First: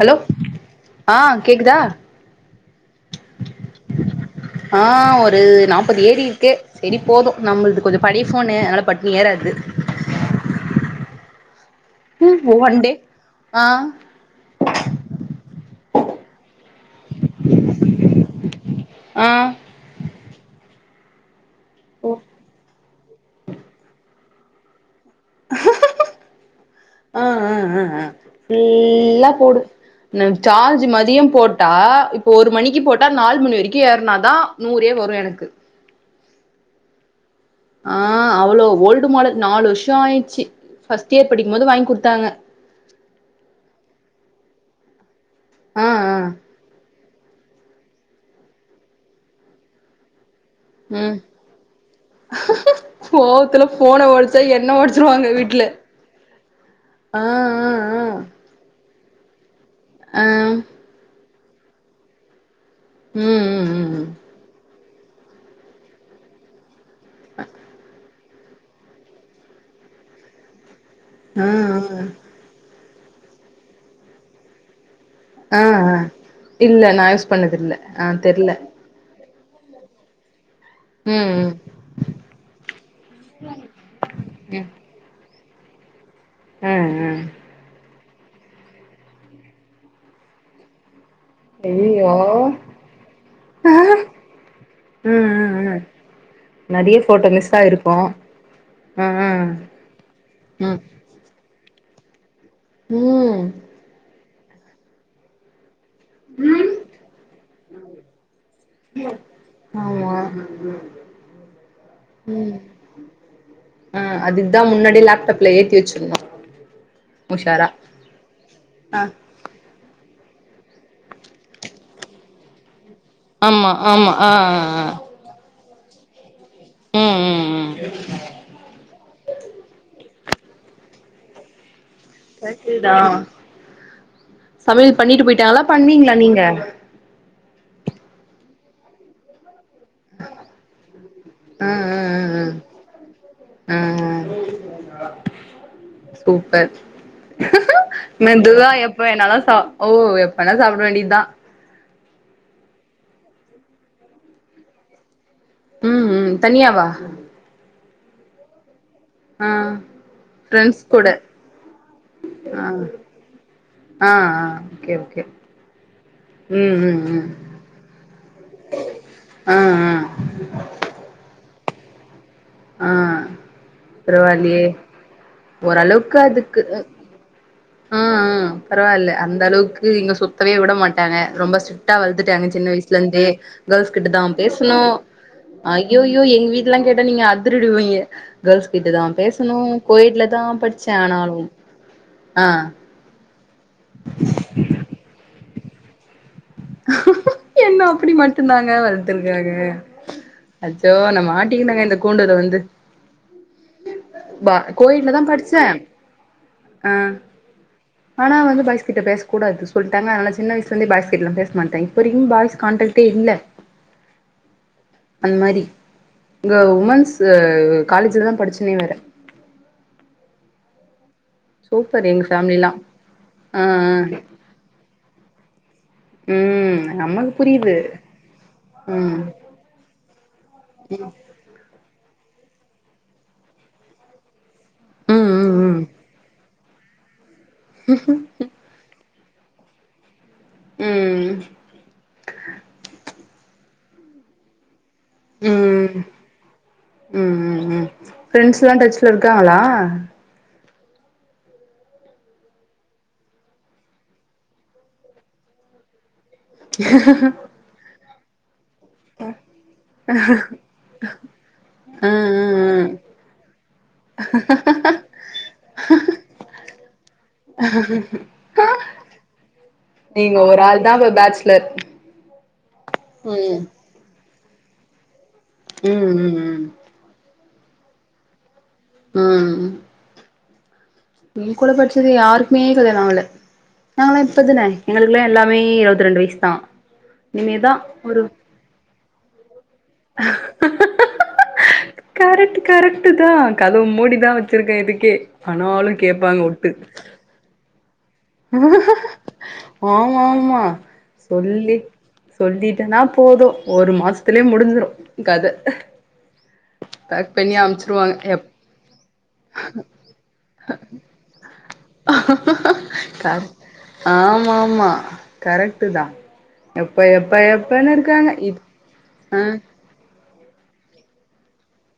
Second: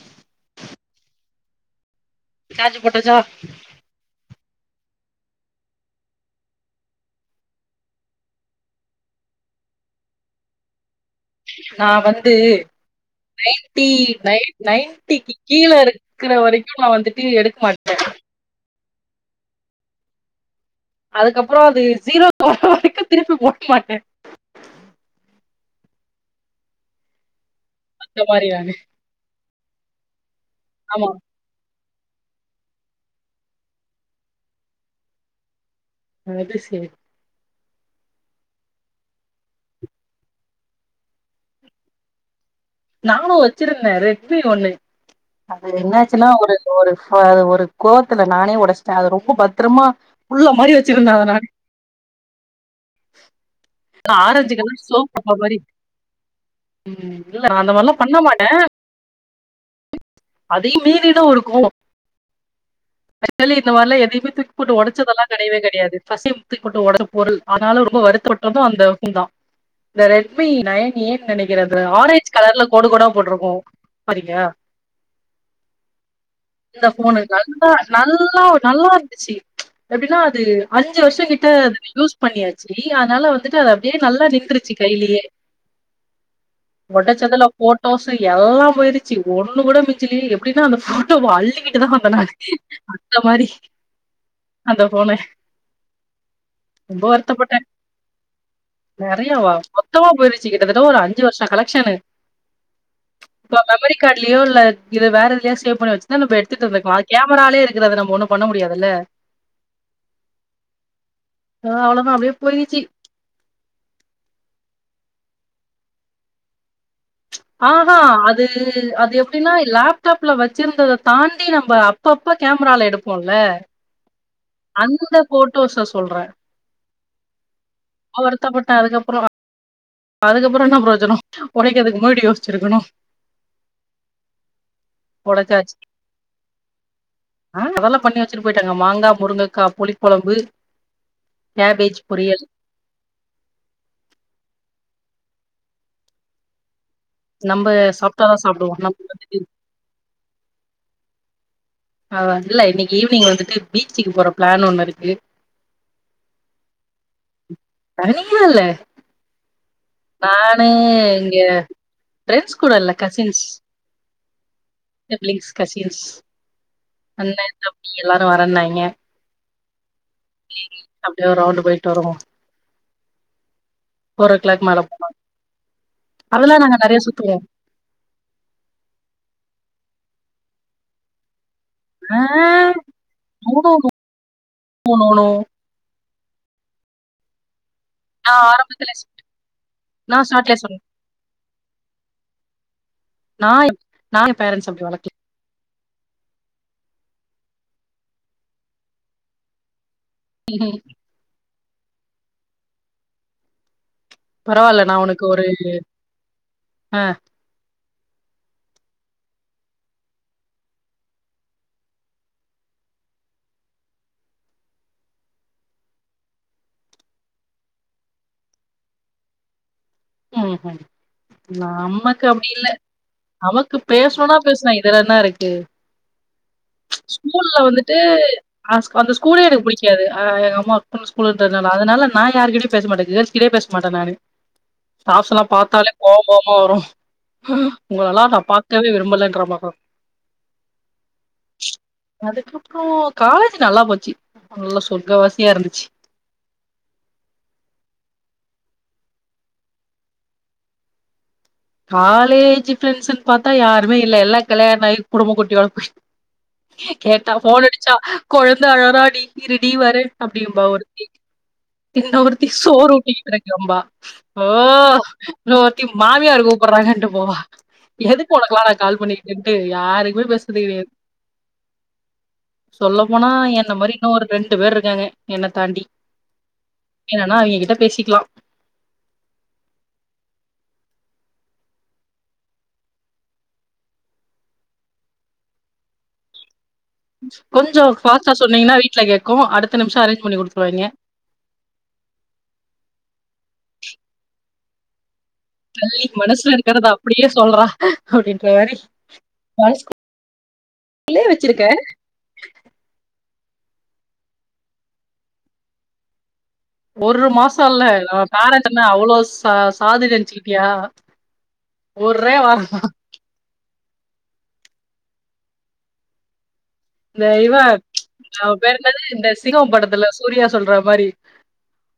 Hello ஆ கேக்குதா? Charge போட்டச்சோ ஆ ஒரு நாப்பது ஏறி இருக்கு செரி போது நம்மள்து கொஞ்சொ பழய ஃபோன்னு அதனால பட்டுனி ஏற கது நா வந்து ஆ நைன்டி நை நைன்டிக்கு கீழ இருக் க்கிற வரைக்கு நா வந்துட்டு எடுக்க மாட்டே ஆ அதுக்கப்பறோ அது ஓ ஜீரோ தொடுற வரைக்கு திருப்பி போட மாட்டே ஆ ஆ ஆ ஆ அந்த மாரி நானு ஃபுல்லா போடு ந சார்ஜ் ஆமா மதியம் போட்டா இப்போ ஒரு மணிக்கு போட்டா நாலு மணி வரைக்கு ஏறுனாதா நூறே வரு எனக்கு அது சரி ஆ அவ்ளோ ஓல்டு மாடல் நாலு வருஷோ ஆயிடுச்சு. ஃபஸ்ட் இயர் படிக்கம்போது வாங்கி குடுத்தாங்க. நானு வச்சிருந்த ரெட்மி ஒன்னு அது ஆ ஆ என்னாச்சுன்னா ஒரு ஒரு ஃப ஒ ரு கோவத்துல நானே ஒடச்சிட்டே அது ரொம்ப பத்திரமா புள்ள மாரி ம் வச்சிருந்த அத நான் கோவத்துல ஃபோன ஒடச்சா ஆரஞ்சு என்ன கலர் சோப் ஒடச்சிருவாங்க டப்பா மாரி வீட்ல ம் ஆ இல்ல நா ஆ அந்த மார்லா ஆ பண்ண மாட்டே ஆ அதையும் மீறின ஒரு கோவோ ம் ஆக்சுவலி இந்த மாரிலா ம் ம் எதையுமே தூக்கி போட்டு ஒடச் சதெல்லா கெடையவே கெடையாது பஸ் டைமு தூக்கி போட்டு ஒடச்ச பொருள் அதனால ரொம்ப வருத் தொற்றது அந்த [unintelligible] இந்த ரெட்மி நைன் ஏ னு ஆ நெனைக்கிற அது ஆ ஆரஞ்ச் கலர்ல கோடு கோடா போட்டுருக்கு பாரிங்க ஆ ஆ இல்ல இந்த நா ஃபோனு யூஸ் பண்ணது நல்லா இல்ல ஆ நல்லா தெர்ல நல்லா இருந்துச்சு. எப்டின்னா அது அஞ்சு ம் வருஷங்கிட்ட ம் அது யூஸ் பண்ணியாச்சு அதனால வந்துட்டு அது அப்படியே நல்லா ம் நின்றுச்சு கைலேயே ஆ ஆ ஒடச்சதுல ஃபோட்டோஸ் எல்லாம் போய்டுச்சு ஒன் னு கூட மிஞ்சலிய எப்படின்னா அந்த ஃபோட்டோவ அள்ளிக்கிட்டுதா ஐயயோ வந்தே நான் அந்த மாரி அந்த ஃபோன. ம் ம் ம் நறைய ஃபோட்டோ மிஸ்ஸாயிருக்கூ நெறையவா மொத்தமா போய்ருச்சு ம் கிட்டத்தட்ட ஒரு அஞ்சு வர்ஷ கலெக்ஷனு ம் இல்லையோ இல்ல இத வேற எதில்யா சேவ் பண்ணி வச் தா நம்ப எடுத்துட் இருந்திர்க்கோ அது கேமுராலே இருக்குற அத நம்மு ஒண்ணு பண்ண முடியாதுல்ல ஆமா அ அவ்வளோதான் அப்டியே ம் போயிருச்சு. அ அதுக்குதா முன்னாடி ப்ள ஏத்தி வச்சிர்ந்தான் ஆ ஹா அது அது எப்டினா லாப் டாப்ல வச்சிருந்தததாண்டி நம்ப அப்பப்ப கேமுரால எடுப் ஆமா ஆமா ஆ அ அ தோஷ்ல சொல்றேன் ம் அவ்வருத்தப்பட்ட அதுக்கப்புறோ நா அதுக்கப்புறோ என்ன புரோஜனோ ஒரை கர்ட்டுதா சமைல் பண்ணிட்டு போய்ட்டாங்களா உடைச்சாச்சு. பண்ணீங்ளா நீங்க ஆ அதெல்லா பண்ணி வச்சுட்டு போய்ட்டாங்க மாங்கா முருங்கக்கா புளிகொழம்பு ஆ ஆ கேபேஜ் ஆ பொரியல் ஆ ஹ சூப்பர் நம்ப சாப்ட்டா தான் மெதுவா சாப்டுவோம். எப்ப நமக்கு என்னால வந்து சா ஓ எப்பனா சாப்ட வேண்டிதா ஆ அதுல்ல இன்னைக்கு ஈவினி்ங் வந்துட்டு பீச்சுக்கு போற ப்ளான் ஒண்ணு இருக்கு ம் ம் தனியாவா தனியா இல்ல ஆ நானு ஃப்ரெண்ட்ஸ் கூட இங்க ஃபிரண்ட்ஸ் ஆ கூட இல்ல கசின்ஸ் ஆ ஆ ஓகே ஓகே சிப்ளிங்ஸ் கசின்ஸ் ம் ம் ம் அண்ண தம்பி எல்லாரு வரன்னாய்ங்க ஆ ஆ அப்டியே ஒரு ரவுண்டு போய்ட்டு வருவோ ஆ பரவா ஃபோர் ஓ இல்லியே கிளாக் மேல போனா ஓரளவுக்கு அதெல்லா அதுக்கு நாங்க அ நெறைய சுத்துவோ அ ஆ பரவா இல்ல அந்த அளவுக்கு இங்க சுத்தவே விட மாட்டாங்க ரொம்ப ஸ்ரி ட்டா ஆ வள்த்துட்டாங்க சின்ன வய்ஸ்ல இருந்தே நோ நோ கேள்ஸ் கிட்ட தான் பேசுனு நோ நோ நோ ஐயோய் யோ எங்க வீட்டுலா கேட்டா நீங்க அதுரு டுவீங்க நா கேள்ஸ் கிட்ட ஆரம்பத்துல தான் பேசுணு நா கோயட்ல ஸ்டார்ட்ல தான் சொன்னே படிச்சேன் ஆனாலு ஆ நாலு நா என் பேரண்ட்ஸ் அப்டி வளக்ல என்ன அப்டி மட்டுந்தாங்க வள்த்துருக்காங்க அச்சோ நா மாட்டிகினங்க இந்த கூண்டுல வந்து வா பரவால்ல நா கோயிட்லதா உனக்கு ஒரு படிச்சேன் ஆ ஆனா வந்து பாய்ஸ் கிட்ட பேஸ் கூடாது சொல்டாங்க அதனால சின்ன வய்ஸ்ல இருந்தே பாய்ஸ்கிட்டலா பேசு மாட்டே இப்பரைக்கு பாய்ஸ் கான்டே ட்டே இல்ல அந்த மாரி இங்க உமன்ஸு காலேஜ்லதா படிச்சே நீ வேற ம் ஹு சூப்பர் எங்க நம்மக்கு அப்டி இல்ல ஃபேமிலிலா ஆ நமக்கு பேஸ்ணுனா பேஸ்லா இதுல என்ன இருக்கு ம் நமக்கு ஸ்கூல்ல புரியுது வந்துட்டு ஆஸ்க் அந்த ம் ஸ்கூலே எனக்கு புடிக்காது ஆ எங்க அம்மா ஓர்க் பண்ண ஸ்கூலுன்றதுனால அதனால நான் யாருகிட்டியு பேசு மாட்டேன் கேர்ள்ஸ் கிட்டியே பேஸ் மாட்ட நானு ம் ஸ்டாப்ஸ்லா ம் பாத்தாலே கோம் கோவ்மா வரு உங்களலா நான் பாக்கவே விரும்பலன்ற இல்ல ம் அப்ப அதுக்கப்றோ காலேஜ் நல்லா போச்சு நல்லா சொல் ம் ம் ம் ம் ஃபிரண்ட்ஸ்லா டச் சுல இருக்காங்களா காலேஜு ஃபிரெண்ட்ஸின் பாத்தா யாருமே இல்ல எல்லா கல்யாணாயி குடுமோ குட்டியோட போய் கேட்டா ஃபோன் அடிச்சா கொழ இந்தா ழராடி இருடி வர்ற அப்டிம்பா ஒருத்தி தி ம் இன்னொருத்தி ம் ம் சோறு ஊட்டிக்கிட்ருக்கம்பா ஓ இன்னொருத்தி மாமியாரு கூப் போவா எதுக்கு ஒனக்குல்லா நா கால் பண்ணிக்கிட்டுன்ட்டு யாருக்மே நீங்க பேசுறது ஒரு கெடையா ஆள் தா இப்ப பேச்சுலர் சொல்லப் போனா ம் என்ன மாரி இன்னொ ஒரு ரெண்டு பேர் இருக்காங்க என்னத் தாண்டி ம் ம் என்னன்னா அவிங்கக் கிட்ட பேசிக்லா ம் ஏங்க்கூட படிச்சது யாருக்மே கல்யாணொ ஆவ்ல நாங்கள்லா இப்பொ தான எங்களுக்குல்லா எல்லாமே இருவத்ரெண்டு வைஸ்தா கொஞ்சோ ஃபாஸ்ட்டா சொன்னீங்னா வீட்ல கேக்கு அடுத்த நிமிஷோ அரேஞ்ச் பண்ணி குடுத்ருவாய்ங்க கரெக்ட்டு கரெக்ட்டுதா கதவு மூடிதா வச்சிருக்க இதுக்கே ஆனாலு தள்ளி கேப்பாங்க மனசுல ஒட்டு இருக்கறத அப்டியே சொல்றா அப்டின்ற மாரி மனசுக்குள்ளே ஆமா ஆமா வச்சிருக்க சொல்லி சொல்லிட்டனா போது ஒரு மாசத்துலே முடிஞ்சிரு கத ஒரு பேக் பண்ணி மாசொ இல்ல அமுச்சிருவாங்க நம்ம எப் பேரண்ட் என்ன அவ்ளோ ச சாதுன் நெனச்சிக்கிட்டியா ஒர்றே வாரந்தா கர ஆமா ஆமா கரெக்ட்டு தா எப்ப இந்த எப்ப இவ எப்பன்னு இருக்காங்க அவ இப் பேரு என்னாது இந்த ஆஹ் சிங்கோ படத்துல சொ சூர்யா சொல்றா மாரி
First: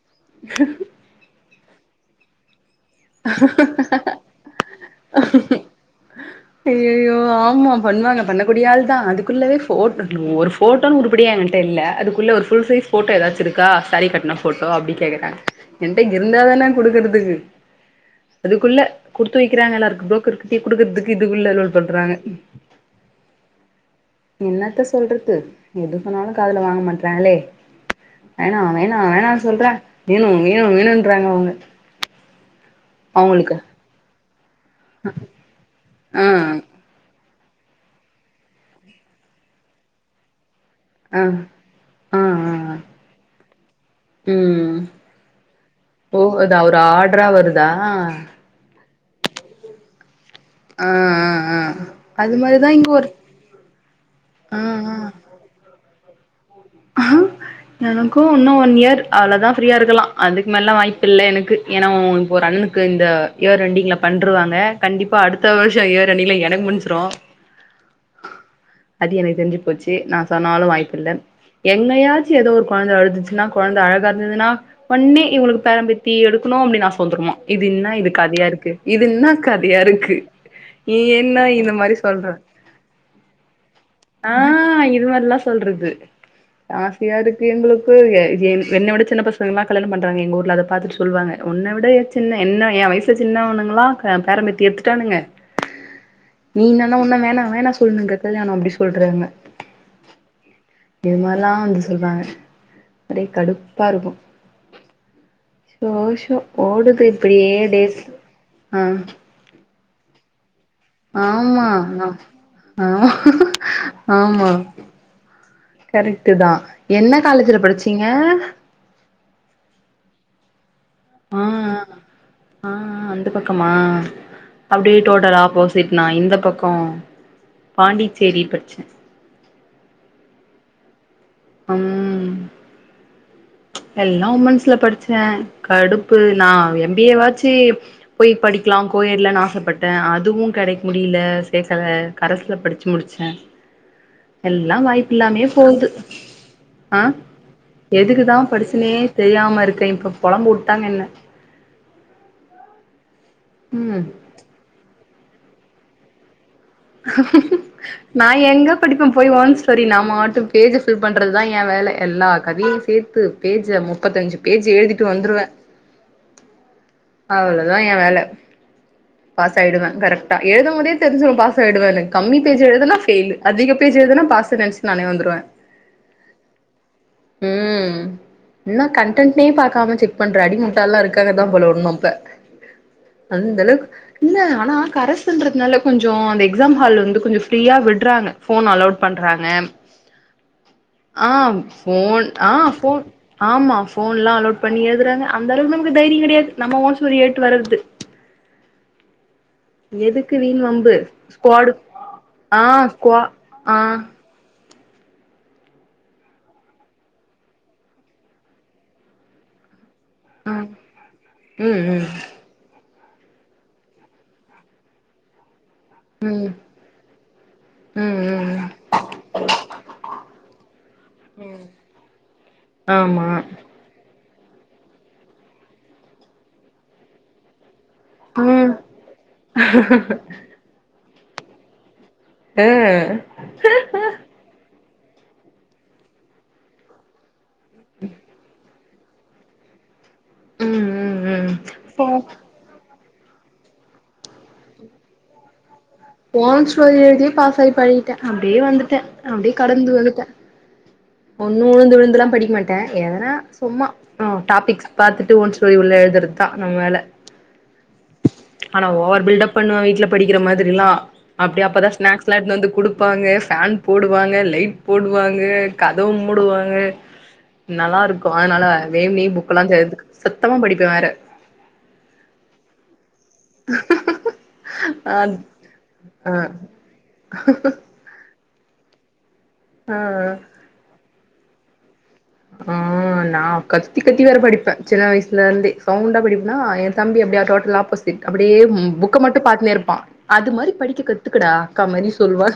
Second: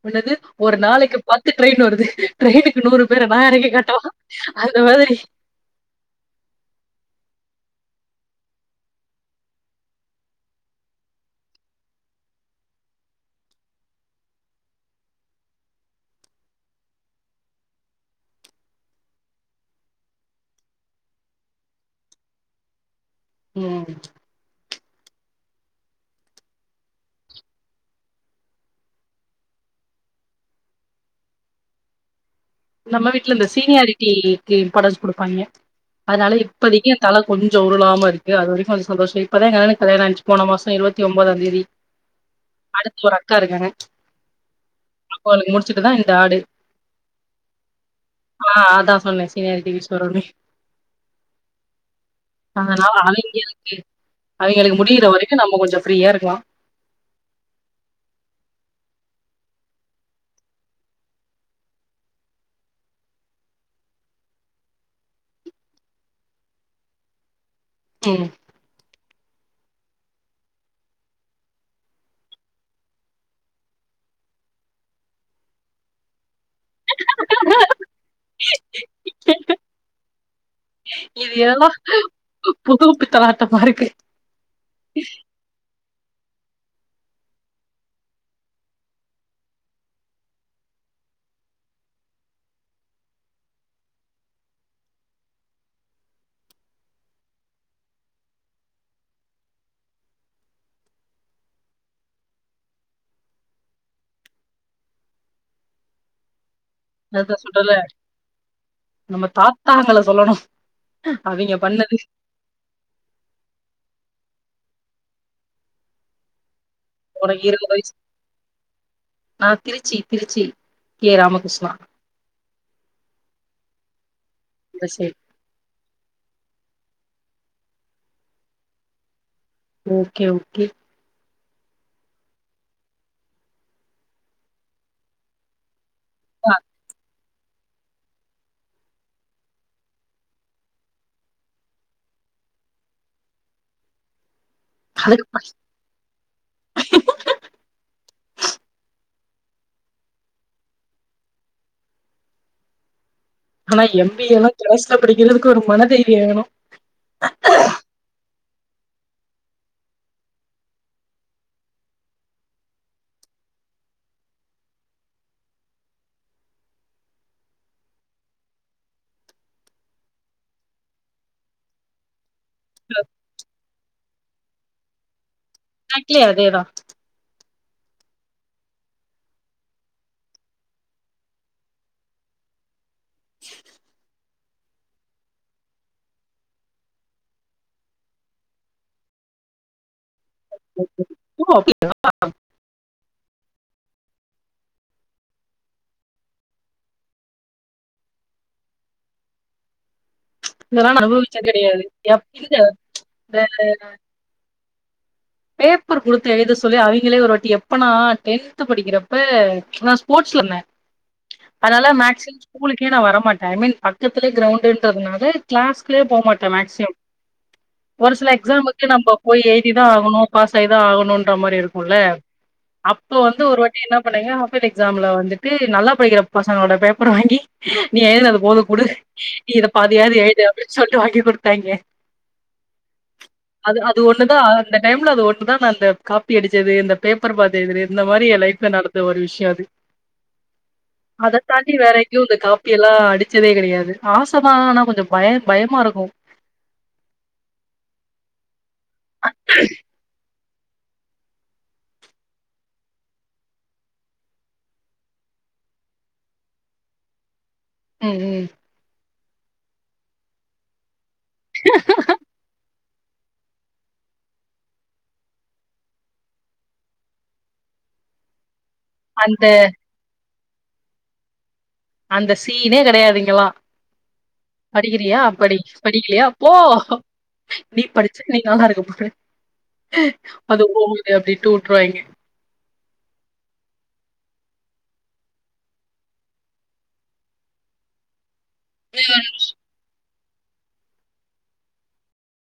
என்னது ஒரு நாளக்கி பத்து ட்ரயின் வருது ட்ரய்னுக் கு நூறு பேர நா எறக்கி காட்டவா அந்த மாதிரி ஐயையோ ஆமா பண்ணுவாங்க பண்ணக்கூடிய ஆள்தா அதுக்குள்ளவே ஃபோட் ஒரு ஃபோட்டோன் உருப்புடியா எ என்ட்ட இல்ல அதுக்குள்ள ஒரு ஃபுல் சைஸ் ஃபோட்டோ ஏதாச்சி இருக்கா சாரி கட்ண ஃபோட்டோ அப்டி கேக்கறாங்க என்ட்ட இருந்த தா தான குடுக்கற்துக்கு அதுக்குள்ள குடுத்து வெய்க்கிறாங்க எல்லாருக்கு ப்ரோக்கர்கிட்டயே குடுக்கற்துக் இதுக்குள்ள லோள் பட்றாங்க ம் சொல்றது எது சொன்னாலு காதுல வாங்க மாட்றாங்களே வேணா வேணா வேணா சொல்ற வேணு வேணு வேணுன்றாங்க அவுங்க நம்ம வீட்ல இந்த சீனியாரிட்டீக்கு இம்பார்டன்ஸ் குடுப்பாய்ங்கெ ஆ அத்னால இப்பதிக்கி ஏ த கொஞ்சொ உருளாம இருக்கு அது வரைக்கு கொஞ்ச சந்தோஷொ இப்பதா எங்க அண்ணனுக்கு கல்யாணானுச்சு போன மாஸ் சொ இருவத்தி ஆ ஒம்பதாந் தேதி ஆ ஆ அடுத்து ஒரு அக்கா இருக்காங்க ம் அக்காளுக்கு முடிச்சிட்டுதா இந்த ஆடு ட்ரா வருதா சொன்ன சீனியாரிட்டி வைஸ் வருன்னு ஆ ஆ ஆ அது மாரிதா இங்க அதனால ஒரு அவிங்களுக்கு ஆ அவிங்களுக்கு முடியிற வரைக்கு நம்ம கொஞ்சொ ஃப்ரீயா இருக்லா அஹ எனக்கு இன்னு ஒன் இயர் அவ்ளதா ஃப்ரீயா இருக்கலா அதுக்கு மேல்லா வாய்ப்பில்லே எனக்கு ஏன்னா இப்போ ஒரு அண் ணனுக்கு இந்த இயர் எண்டிங்ள பண்ருவாங்க கண்டிப்பா அடுத்த வர்ஷோ இயர் எண்டிங்ள எனக்கு முஞ்சுரு ம் அது எனக்கு தெரிஞ்சி போச்சி நா சொன்னாலு வாய்ப்பில்ல எங்னயாச்சி ஏதோ ஒரு கொழந்த அழுதுச்சுன்னா கொழந்த அழகா இருந்துதுன்னா ஒன்னே இவுங்களுக்கு பேரம் பேத்தி எடுக் குனு அப்டினு ஆச வந்துருமா இது இன்னா இது கதையாருக்கு இது இன்னா கதையாருக்கு நீ இது என்னா எல்லா இந்த மாரி சொல்ற புது பித்தலாட்டமா இருக்கு ஆ இது மாரில்லா சொல்றது ஆசையா இருக்கு எங்களுக்கு எ என் என்ன விட சின்ன பசங்கல்லா கல்யாணம் பண்றாங்க எங்க ஊர்ல அத பாத்துட்டு சொல்வாங்க ஒன் ன விட எ சின்ன என்ன எ வயசு சின்னவனுங்களா க பேரம்பேத்தி எட்த்துட்டானுங்க நீ இன்னான்னா உன்னு வேணா வேணா சொல்னுக்க கல்யாணொ அப்டி சொல்றாங்க இது மாரிலா வந்து சொல்றாங்க ஒரே கடுப்பா இருக்கு ஷோ ஷோ ஓடுது அதா இப்புடியே சொல்றேல்ல டேஸ் அ தாங்கள சொல்லணு அவிங்க ஆமா பண்ணது அ ஆ ஆமா கரெக்ட்டுதா என்ன ஒனக்கு காலேஜ்ல இருவது வயசு படிச்சீங்க நா திருச்சி திருச்சி கே ஆ ராமகிருஷ்ணா ஆ அந்த பக்கமா அந்த அப்டியே சைடு டோட்டலா ஆப்போ சிட் நா இந்த பக்கோ பாண்டிச்சேரி படிச்சே ஓகே ஓகே ம் எல்லா உமன்ஸ்ல படிச்சே கடுப் நா ஆ எம் பி ஏ வாச்சு சேரி பொய் படிக்லா கோயேட்ல ஆசப்பட்டே அதுவு கெடைக் முடியல சேக்கல கரஸ் ல படிச்சி முடிச்சே எல்லா வாய்ப்பு அதுக்கு இல்லாமயே படி போகுது ஆ எதுக்கு ஏந்தா படிச்சனே தெரியாம இருக்கே இப்ப பொழம்ப வுட்டாங்க என்ன ஆனா ம் எம் பி ஏல்லா கரஸ்ல படிக்கிறதுக்கு ஒரு மனதைரியோ வேணு நா எங்க படிப்பே போய் ஓன் ஸ்டோரி நாம வாட்ட பேஜ பில் பண்றதுதா ஏ வே ல எல்லா கதயையு சேத்து பேஜ முப்பத் அஞ்சி பேஜ் எழுதீட்டு வந்துருவே அவ்ளதா ஏ வேல பாஸ் ஆய்டுவே கரெக்டா எழுதும்போதே தெரிஞ்சுரு பாஸ் ஆய்டுவேன்னு கம்மி பேஜ் எழுதுனா பெயில் அதிக பேஜ் எழுதுனா பாஸ்ன்னு நெனச்சி நானே வந்துருவே காக்கியே அதேதா ம் என்ன கன்டென்ட்னே பாக்காம செக் பண்ற அடிமுட்டாள்லா இருக்காங்க தா போல இன்னும் பக் அந்த அளவுக்கு இல்ல ஆனா கரஸ்ன்றதுனால கொஞ்சோ அந்த எக்ஸாம் ஹால் வந்து கொஞ்சோ ஃப்ரீயா விட்றாங்க ஃபோன் அலோட் பண்றாங்க ஆ ஃபோன் ஆ ஃபோன் ஆமா ஃபோன்ல்லா அலோட் பண்ணி எழுதுறாங்க அந்தளவுக்கு நமக்கு தைரியோ கெடையாது நம்ம ஓன் ஸ்டோரி எழுட்டு வர்றது எதுக் கு வீண் இதெல்லா வம்பு நா அனுபவிச்சது ஸ்குவாடு கெடையாது எப் இந்த ஆ ஸ்குவா இந்த ஆ பேப்பர் குடுத்து எழுத சொல்லி அவிங்களே ஒரு வாட்டி எப்பனா டென்த் படிக்கிறப்ப நா ஸ்போர்ட்ஸ்ல இருந்தே ம் அதனால ம் ம் மேக்சிமம் ஸ்கூலுக் கே நா வரமாட்டே ஐ மீன் பக்கத்துலயே கிரவுண்டுன்றதுனால கிளாஸ் உள்ளயே போ ம் மாட்டே ம் மேக்சிமம் ஒரு ம் சில ம் எக்ஸாம்க்கு நம்ப போய் எழுதி தா ஆகணு பாஸ் ஆய்தா ஆகணுன்ற மாரி இருக்குல்ல அப்ப ஆமா வந்து ஒரு வாட்டி என்ன பண்ணேங்க ஆனுவல் எக்ஸாம்ல வந்துட்டு நல்லா படிக்கிற பசங்களோட பேப்பர வாங்கி நீ எழுதுனது போது ம் குடு நீ இத பாதியாது எழுது அப்டின்னு சொல்ட்டு வாங்கி கொடுத்தாங்க ஆ அது அது ஒண்ணுதா அந்த டைம்ல அது ஒன்னு தா நா இந்த காப்பி அடிச்சது இந்த பேப்பர பாத்து எழுதனது இந்த மாரி என் லைஃப்ல நடந் த ஒரு விஷயோ அது ம் ம் அத ம் தாண்டி வேற போ எங்கயு இந்த காப்பி எல்லா அடி ச்சதே கெடையாது ஆசதா ஆனா கொஞ்சோ பய பயமா இருக்கு ஓன் ஸ்டோரி எழுதியே பாஸ் ஆயி பழகிட்டே அப்டியே வந்துட்டே அப்டியே கடந்து வந்துட்டே ஒன்னு உழுந்து விழுந்துல்லா படிக்க மாட்டே எதன்னா சும்மா ஆ டாபிக்ஸ் பாத்துட்டு ஓன் ஸ்டோரி உள்ள எழு துறதுதா நம்ம வேல ம் ம் ஆனா ஓவர் பில்டப் பண்ணுவே வீட்ல படிக்கிற மாதிரில்லா அப்டியே அப்பதா ஸ்நாக்ஸ்ல்லா எடுத்துன்னு வந்து குடுப் பாங்க ஃபேன் போடுவாங்க லைட் போடுவாங்க கதவு மூடுவாங்க நல்லா இருக்கு அதனால வேணுன்னே அந்த புக்கல்லா தெறந்து சத்தமா படிப்பே வேற அந்த சீனே கெடையாது இங் கெல்லா ஆ படிக்கிறியா படி படிக்கலியா ஆ போ நீ படிச்சா நீ நல்லா இருக்க போற ஆ அது போகுது அப்டின்ட்டு வுட்டுருவாங்க ஆ நா கத்தி கத்தி வேற படிப்பே சின்ன வயசுலருந்தே சவுண்டா படிப்பேனா ஏ தம்பி அப்டியா டோட்டல் ஆப்போசிட் அப்படியே புக்க மட்டு பாத்துனே இருப்பா அது மாரி படிக்க கத்துக்கடா அக்கா மாரி சொல்வ